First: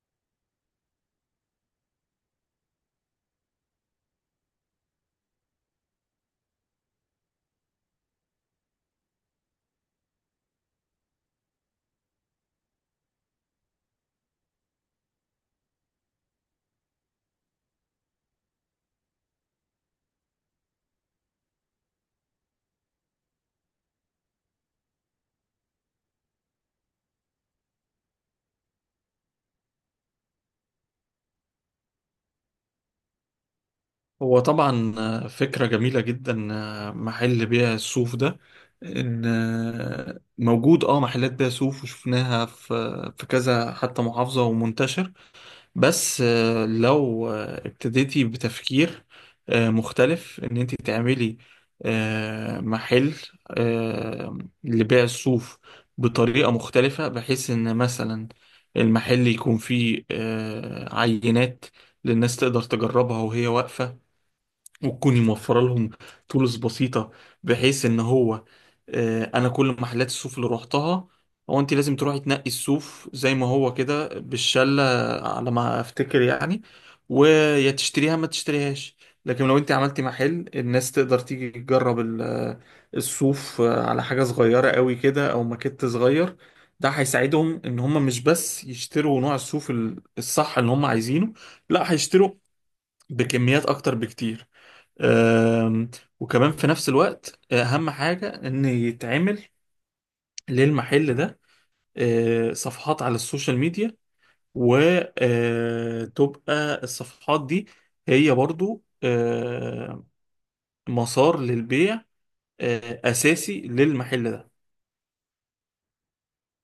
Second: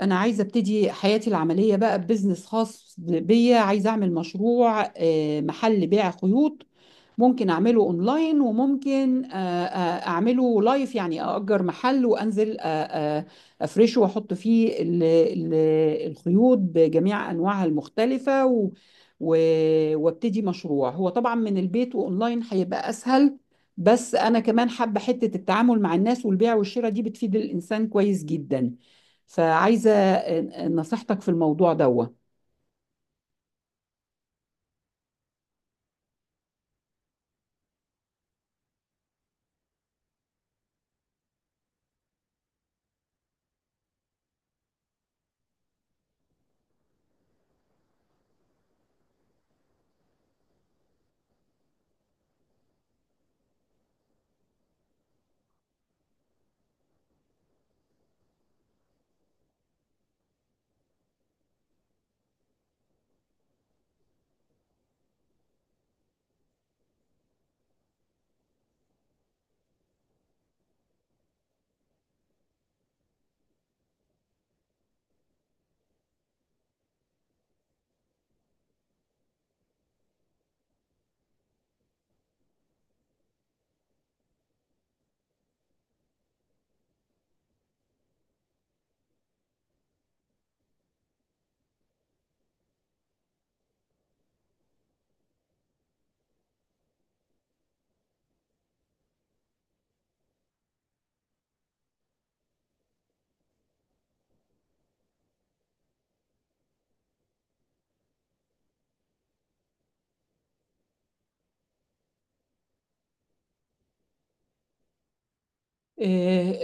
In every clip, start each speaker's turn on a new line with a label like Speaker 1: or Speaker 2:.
Speaker 1: أنا عايزة أبتدي حياتي العملية بقى ببزنس خاص بيا. عايزة أعمل مشروع محل بيع خيوط. ممكن أعمله أونلاين، وممكن أعمله لايف، يعني أأجر محل وأنزل آه، أفرشه وأحط فيه الخيوط بجميع أنواعها المختلفة، وأبتدي مشروع. هو طبعا من البيت وأونلاين هيبقى أسهل، بس أنا كمان حابة حتة التعامل مع الناس، والبيع والشراء دي بتفيد الإنسان كويس جدا. فعايزة نصيحتك في الموضوع دوا.
Speaker 2: هو طبعا فكرة جميلة جدا، محل بيع الصوف ده ان آه، موجود. اه محلات بيع صوف وشفناها في كذا حتى محافظة ومنتشر. بس لو ابتديتي بتفكير مختلف، ان انت تعملي محل آه، لبيع الصوف بطريقة مختلفة، بحيث ان مثلا المحل يكون فيه عينات للناس تقدر تجربها وهي واقفة، وتكوني موفرة لهم تولز بسيطة، بحيث ان هو انا كل محلات الصوف اللي روحتها، هو انت لازم تروحي تنقي الصوف زي ما هو كده بالشلة على ما افتكر يعني، ويا تشتريها ما تشتريهاش. لكن لو انت عملتي محل الناس تقدر تيجي تجرب الصوف على حاجة صغيرة قوي كده او ماكيت صغير، ده هيساعدهم ان هم مش بس يشتروا نوع الصوف الصح اللي هم عايزينه، لا هيشتروا بكميات اكتر بكتير. آم، وكمان في نفس الوقت اهم حاجة ان يتعمل للمحل ده صفحات على السوشيال ميديا، وتبقى الصفحات دي هي برضو مسار للبيع اساسي للمحل ده.
Speaker 1: إيه-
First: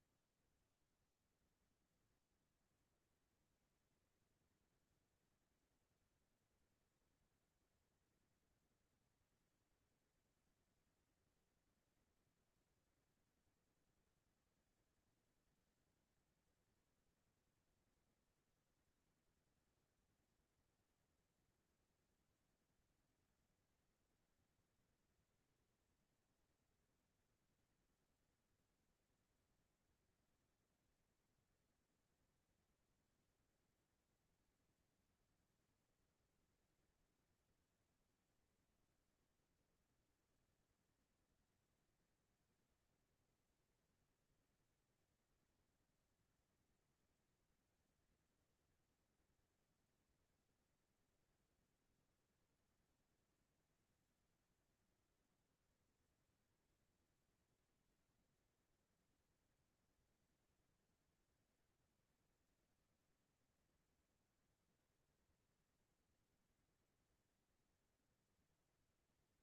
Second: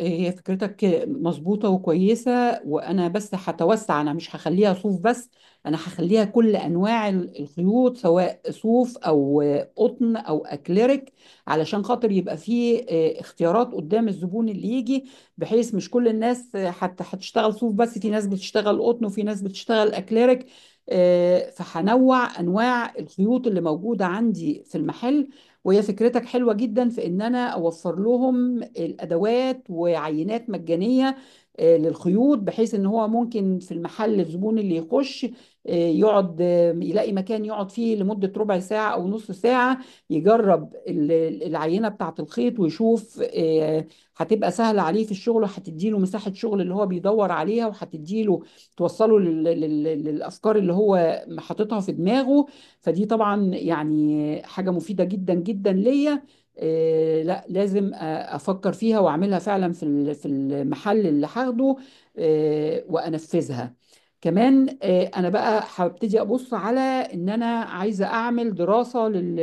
Speaker 1: هي فكرتك مظبوطة وكويسة، وأنا بس هتوسع. أنا مش هخليها صوف بس، أنا هخليها كل أنواع الخيوط، سواء صوف أو قطن أو أكليريك، علشان خاطر يبقى فيه اختيارات قدام الزبون اللي يجي، بحيث مش كل الناس حتى هتشتغل صوف بس، في ناس بتشتغل قطن وفي ناس بتشتغل أكليريك. فهنوع أنواع الخيوط اللي موجودة عندي في المحل. وهي فكرتك حلوة جدا، في ان انا اوفر لهم الادوات وعينات مجانية للخيوط، بحيث ان هو ممكن في المحل الزبون اللي يخش يقعد، يلاقي مكان يقعد فيه لمدة ربع ساعة او نص ساعة، يجرب العينة بتاعة الخيط ويشوف هتبقى سهلة عليه في الشغل، وهتديله مساحة شغل اللي هو بيدور عليها، وهتديله توصله للأفكار اللي هو حاططها في دماغه. فدي طبعا يعني حاجة مفيدة جدا جدا ليا. لا لازم افكر فيها واعملها فعلا في في المحل اللي هاخده وانفذها. كمان انا بقى هبتدي ابص على ان انا عايزة اعمل دراسة لل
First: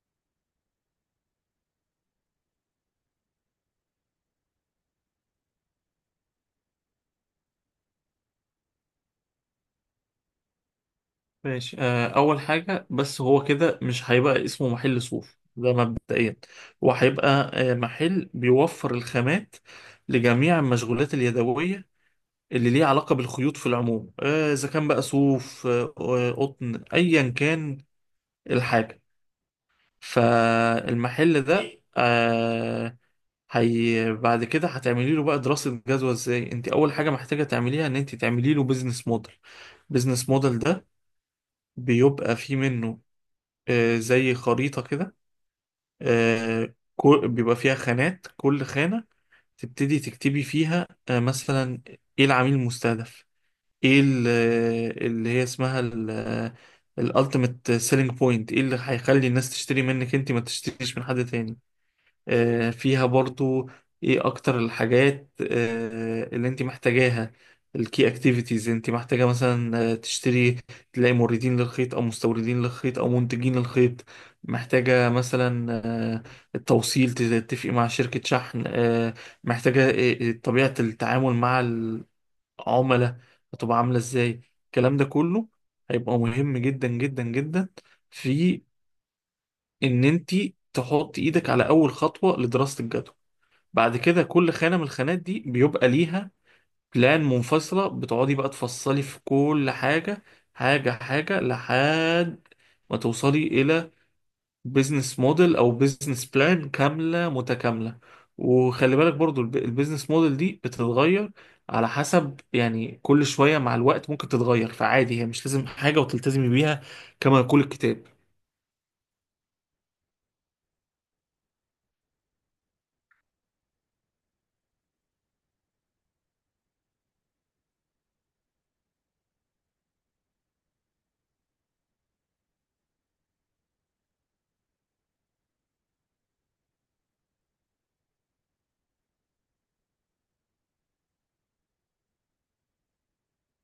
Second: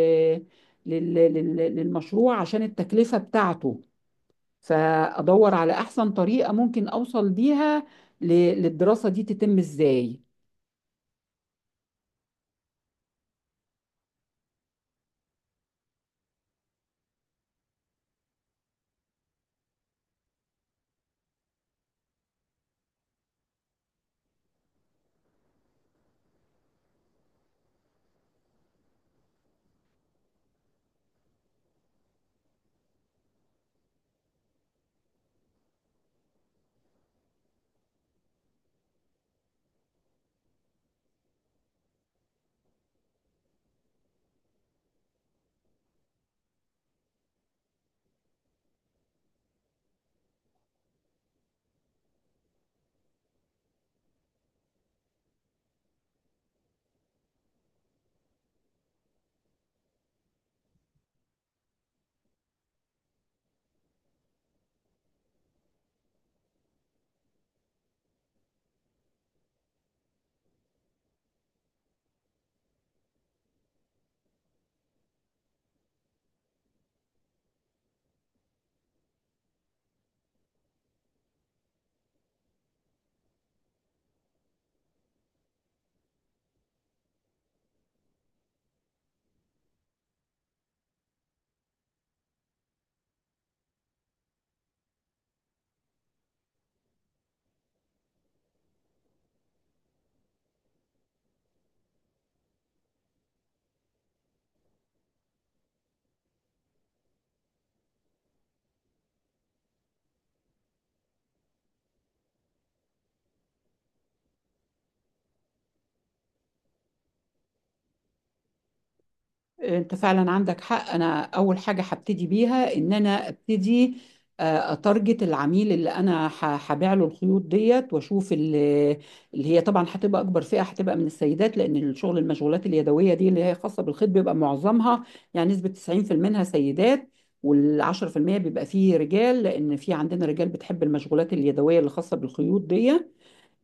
Speaker 1: لل- لل- للمشروع، عشان التكلفة بتاعته. فادور على احسن طريقة ممكن اوصل بيها ل- للدراسة دي تتم ازاي.
Speaker 2: ماشي، اول حاجة بس، هو كده مش هيبقى اسمه محل صوف ده مبدئيا، وهيبقى محل بيوفر الخامات لجميع المشغولات اليدوية اللي ليه علاقة بالخيوط في العموم، إذا كان بقى صوف قطن أيا كان الحاجة. فالمحل ده هي بعد كده هتعملي له بقى دراسة جدوى. ازاي انت اول حاجة محتاجة تعمليها؟ ان انت تعملي له بيزنس موديل. بيزنس موديل ده بيبقى فيه منه زي خريطة كده. بيبقى فيها خانات، كل خانة تبتدي تكتبي فيها مثلا ايه العميل المستهدف، ايه اللي هي اسمها الالتيميت سيلينج بوينت، ايه اللي هيخلي الناس تشتري منك انت ما تشتريش من حد تاني. فيها برضو ايه اكتر الحاجات اللي انت محتاجاها. الكي اكتيفيتيز، انت محتاجة مثلا تشتري، تلاقي موردين للخيط او مستوردين للخيط او منتجين للخيط. محتاجة مثلا التوصيل، تتفقي مع شركة شحن. محتاجة طبيعة التعامل مع عملاء، هتبقى عاملة ازاي. الكلام ده كله هيبقى مهم جدا جدا جدا في ان انت تحط ايدك على اول خطوة لدراسة الجدوى. بعد كده كل خانة من الخانات دي بيبقى ليها بلان منفصلة، بتقعدي بقى تفصلي في كل حاجة، حاجة حاجة، لحد ما توصلي إلى بيزنس موديل او بيزنس بلان كامله متكامله. وخلي بالك برضو البيزنس موديل دي بتتغير على حسب يعني كل شويه، مع الوقت ممكن تتغير، فعادي، هي مش لازم حاجه وتلتزمي بيها كما يقول الكتاب.
Speaker 1: انت فعلا عندك حق، انا اول حاجه هبتدي بيها ان انا ابتدي اتارجت العميل اللي انا هبيع له الخيوط ديت، واشوف اللي هي طبعا هتبقى اكبر فئه. هتبقى من السيدات، لان الشغل المشغولات اليدويه دي اللي هي خاصه بالخيط بيبقى معظمها، يعني نسبه 90% منها سيدات، وال10% بيبقى فيه رجال، لان في عندنا رجال بتحب المشغولات اليدويه اللي خاصه بالخيوط دي.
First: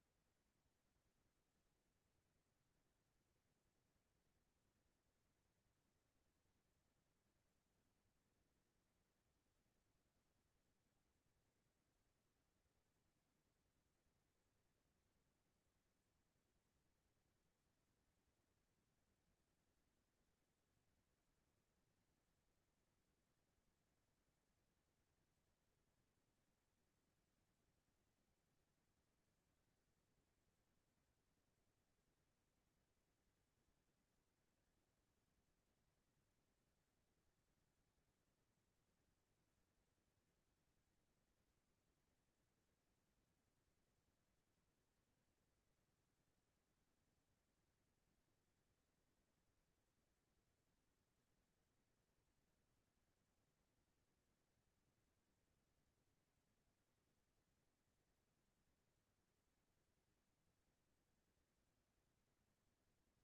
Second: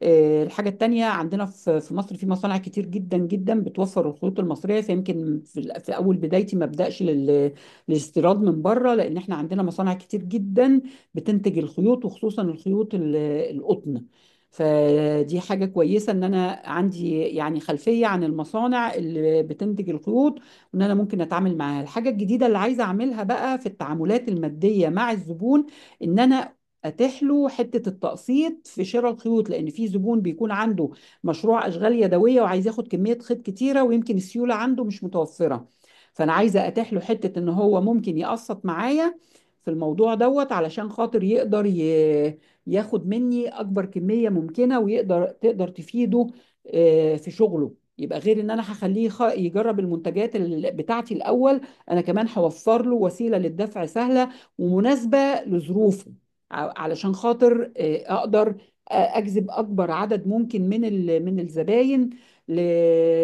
Speaker 1: الحاجة التانية، عندنا في مصر في مصانع كتير جدا جدا بتوفر الخيوط المصرية، فيمكن في أول بدايتي ما أبدأش للاستيراد من بره، لأن إحنا عندنا مصانع كتير جدا بتنتج الخيوط، وخصوصا الخيوط القطن. فدي حاجة كويسة إن أنا عندي يعني خلفية عن المصانع اللي بتنتج الخيوط، وإن أنا ممكن أتعامل معاها. الحاجة الجديدة اللي عايزة أعملها بقى في التعاملات المادية مع الزبون، إن أنا اتيح له حته التقسيط في شراء الخيوط، لان في زبون بيكون عنده مشروع اشغال يدويه، وعايز ياخد كميه خيط كتيره، ويمكن السيوله عنده مش متوفره. فانا عايزه اتيح له حته ان هو ممكن يقسط معايا في الموضوع دوت، علشان خاطر يقدر ياخد مني اكبر كميه ممكنه، ويقدر تفيده في شغله. يبقى غير ان انا هخليه يجرب المنتجات بتاعتي الاول، انا كمان هوفر له وسيله للدفع سهله ومناسبه لظروفه، علشان خاطر اقدر اجذب اكبر عدد ممكن من من الزباين ل-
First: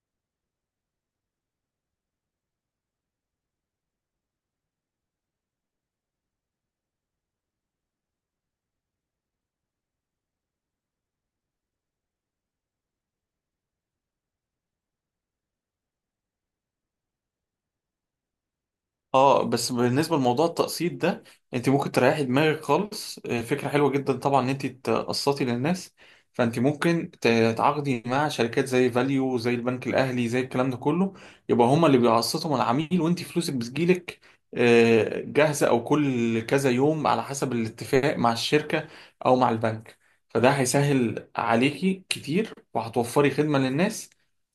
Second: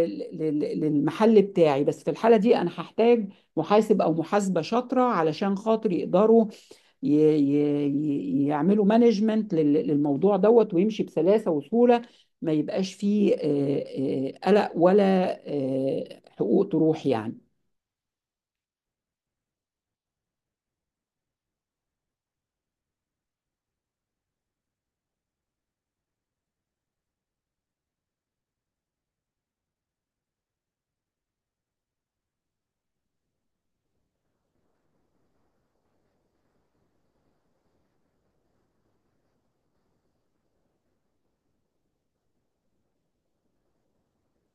Speaker 1: ل- للمحل بتاعي. بس في الحالة دي انا هحتاج محاسب او محاسبة شاطرة، علشان خاطر يقدروا ي- يعملوا مانجمنت للموضوع دوت، ويمشي بسلاسة وسهولة، ما يبقاش فيه قلق، ولا حقوق تروح يعني.
Speaker 2: اه، بس بالنسبه لموضوع التقسيط ده، انت ممكن تريحي دماغك خالص. فكره حلوه جدا طبعا ان انت تقسطي للناس، فانت ممكن تتعاقدي مع شركات زي فاليو، زي البنك الاهلي، زي الكلام ده كله، يبقى هما اللي بيقسطوا مع العميل وانت فلوسك بتجيلك جاهزه، او كل كذا يوم على حسب الاتفاق مع الشركه او مع البنك. فده هيسهل عليكي كتير، وهتوفري خدمه للناس،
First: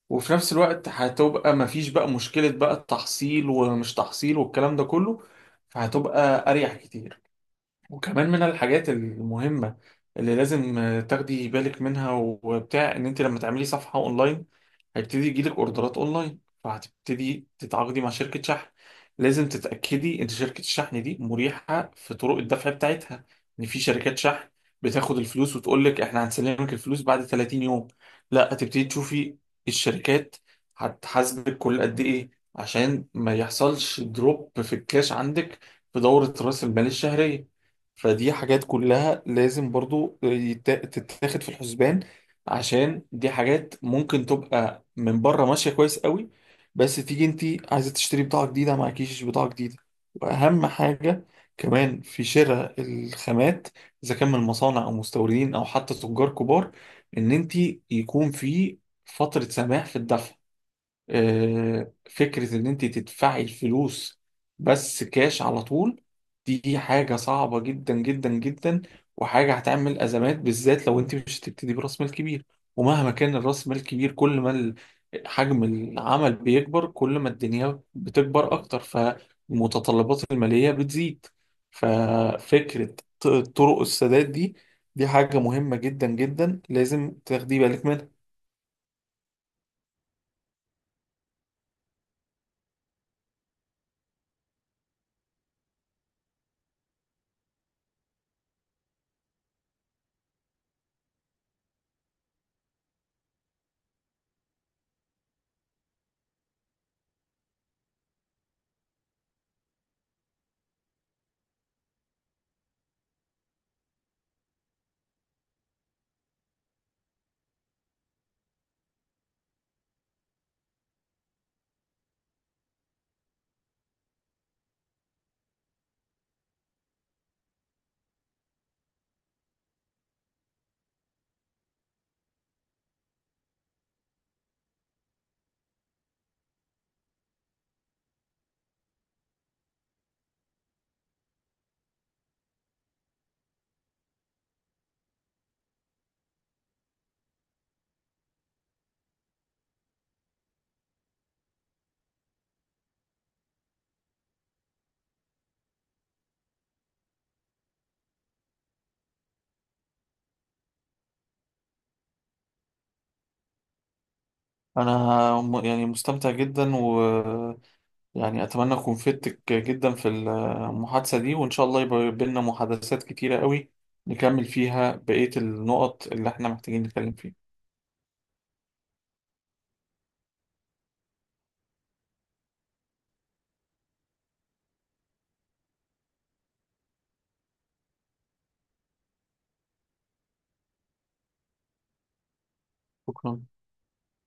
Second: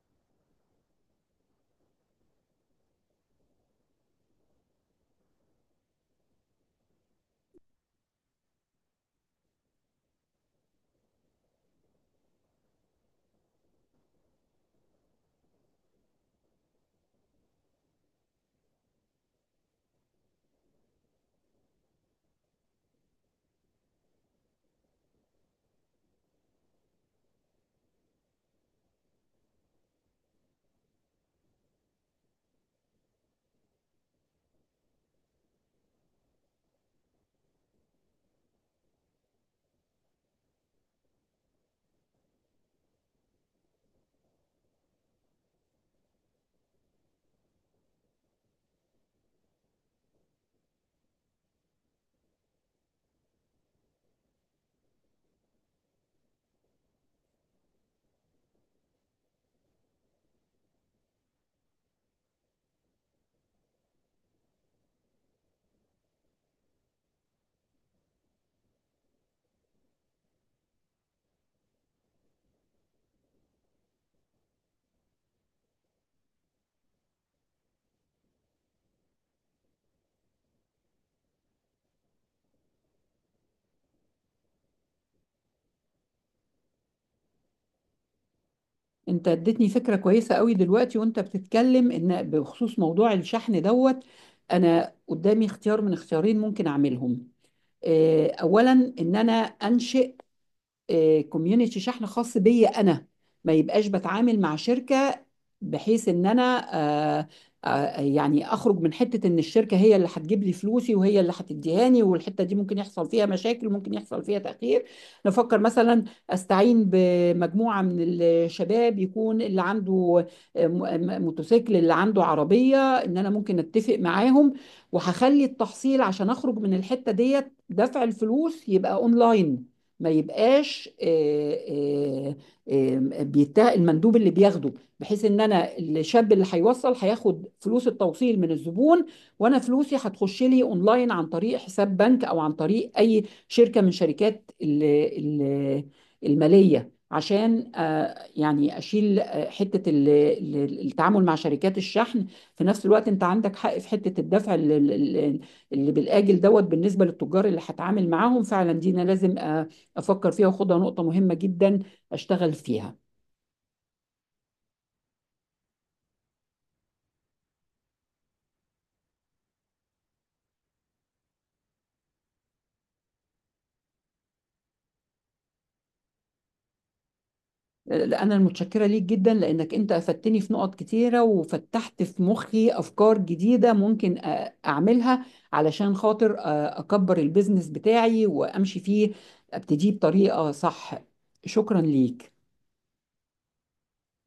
Speaker 2: وفي نفس الوقت هتبقى مفيش بقى مشكلة بقى التحصيل ومش تحصيل والكلام ده كله، فهتبقى أريح كتير. وكمان من الحاجات المهمة اللي لازم تاخدي بالك منها وبتاع، ان انت لما تعملي صفحة اونلاين هيبتدي يجيلك اوردرات اونلاين، فهتبتدي تتعاقدي مع شركة شحن. لازم تتأكدي ان شركة الشحن دي مريحة في طرق الدفع بتاعتها، ان في شركات شحن بتاخد الفلوس وتقول لك احنا هنسلمك الفلوس بعد 30 يوم. لا، هتبتدي تشوفي الشركات هتحاسبك كل قد ايه عشان ما يحصلش دروب في الكاش عندك في دورة رأس المال الشهرية. فدي حاجات كلها لازم برضو تتاخد في الحسبان، عشان دي حاجات ممكن تبقى من بره ماشية كويس قوي، بس تيجي انت عايزة تشتري بضاعة جديدة معكيش بضاعة جديدة. واهم حاجة كمان في شراء الخامات، اذا كان من مصانع او مستوردين او حتى تجار كبار، ان انت يكون في فترة سماح في الدفع. فكرة إن أنت تدفعي الفلوس بس كاش على طول دي حاجة صعبة جدا جدا جدا، وحاجة هتعمل أزمات، بالذات لو أنت مش هتبتدي برأس مال كبير. ومهما كان الرأس مال كبير، كل ما حجم العمل بيكبر، كل ما الدنيا بتكبر أكتر، فالمتطلبات المالية بتزيد. ففكرة طرق السداد دي، دي حاجة مهمة جدا جدا لازم تاخدي بالك منها.
Speaker 1: انت اديتني فكرة كويسة قوي دلوقتي وانت بتتكلم، ان بخصوص موضوع الشحن دوت، انا قدامي اختيار من اختيارين ممكن اعملهم. اولا، ان انا انشئ كوميونيتي شحن خاص بيا انا، ما يبقاش بتعامل مع شركه، بحيث ان انا آه، يعني اخرج من حته ان الشركه هي اللي هتجيب لي فلوسي وهي اللي هتديهاني، والحته دي ممكن يحصل فيها مشاكل، ممكن يحصل فيها تاخير. نفكر مثلا استعين بمجموعه من الشباب، يكون اللي عنده موتوسيكل، اللي عنده عربيه، ان انا ممكن اتفق معاهم، وهخلي التحصيل عشان اخرج من الحته ديت، دفع الفلوس يبقى اونلاين، ما يبقاش آه، بيته المندوب اللي بياخده، بحيث ان انا الشاب اللي هيوصل هياخد فلوس التوصيل من الزبون، وانا فلوسي هتخش لي اونلاين عن طريق حساب بنك، او عن طريق اي شركة من شركات ال- المالية، عشان يعني اشيل حتة التعامل مع شركات الشحن. في نفس الوقت انت عندك حق في حتة الدفع ال- اللي بالاجل دوت، بالنسبة للتجار اللي هتعامل معاهم فعلا، دي انا لازم افكر فيها، وخدها نقطه مهمه جدا اشتغل فيها.
Speaker 2: انا يعني مستمتع جدا، ويعني اتمنى اكون فدتك جدا في المحادثة دي، وان شاء الله يبقى بينا محادثات كتيرة قوي نكمل فيها بقية النقط اللي احنا محتاجين نتكلم فيها.
Speaker 1: لا، انا المتشكره ليك جدا، لانك انت افدتني في نقط كتيره، وفتحت في مخي افكار جديده ممكن اعملها، علشان خاطر اكبر البيزنس بتاعي وامشي فيه، ابتديه بطريقه صح. شكرا ليك.
Speaker 2: شكرا.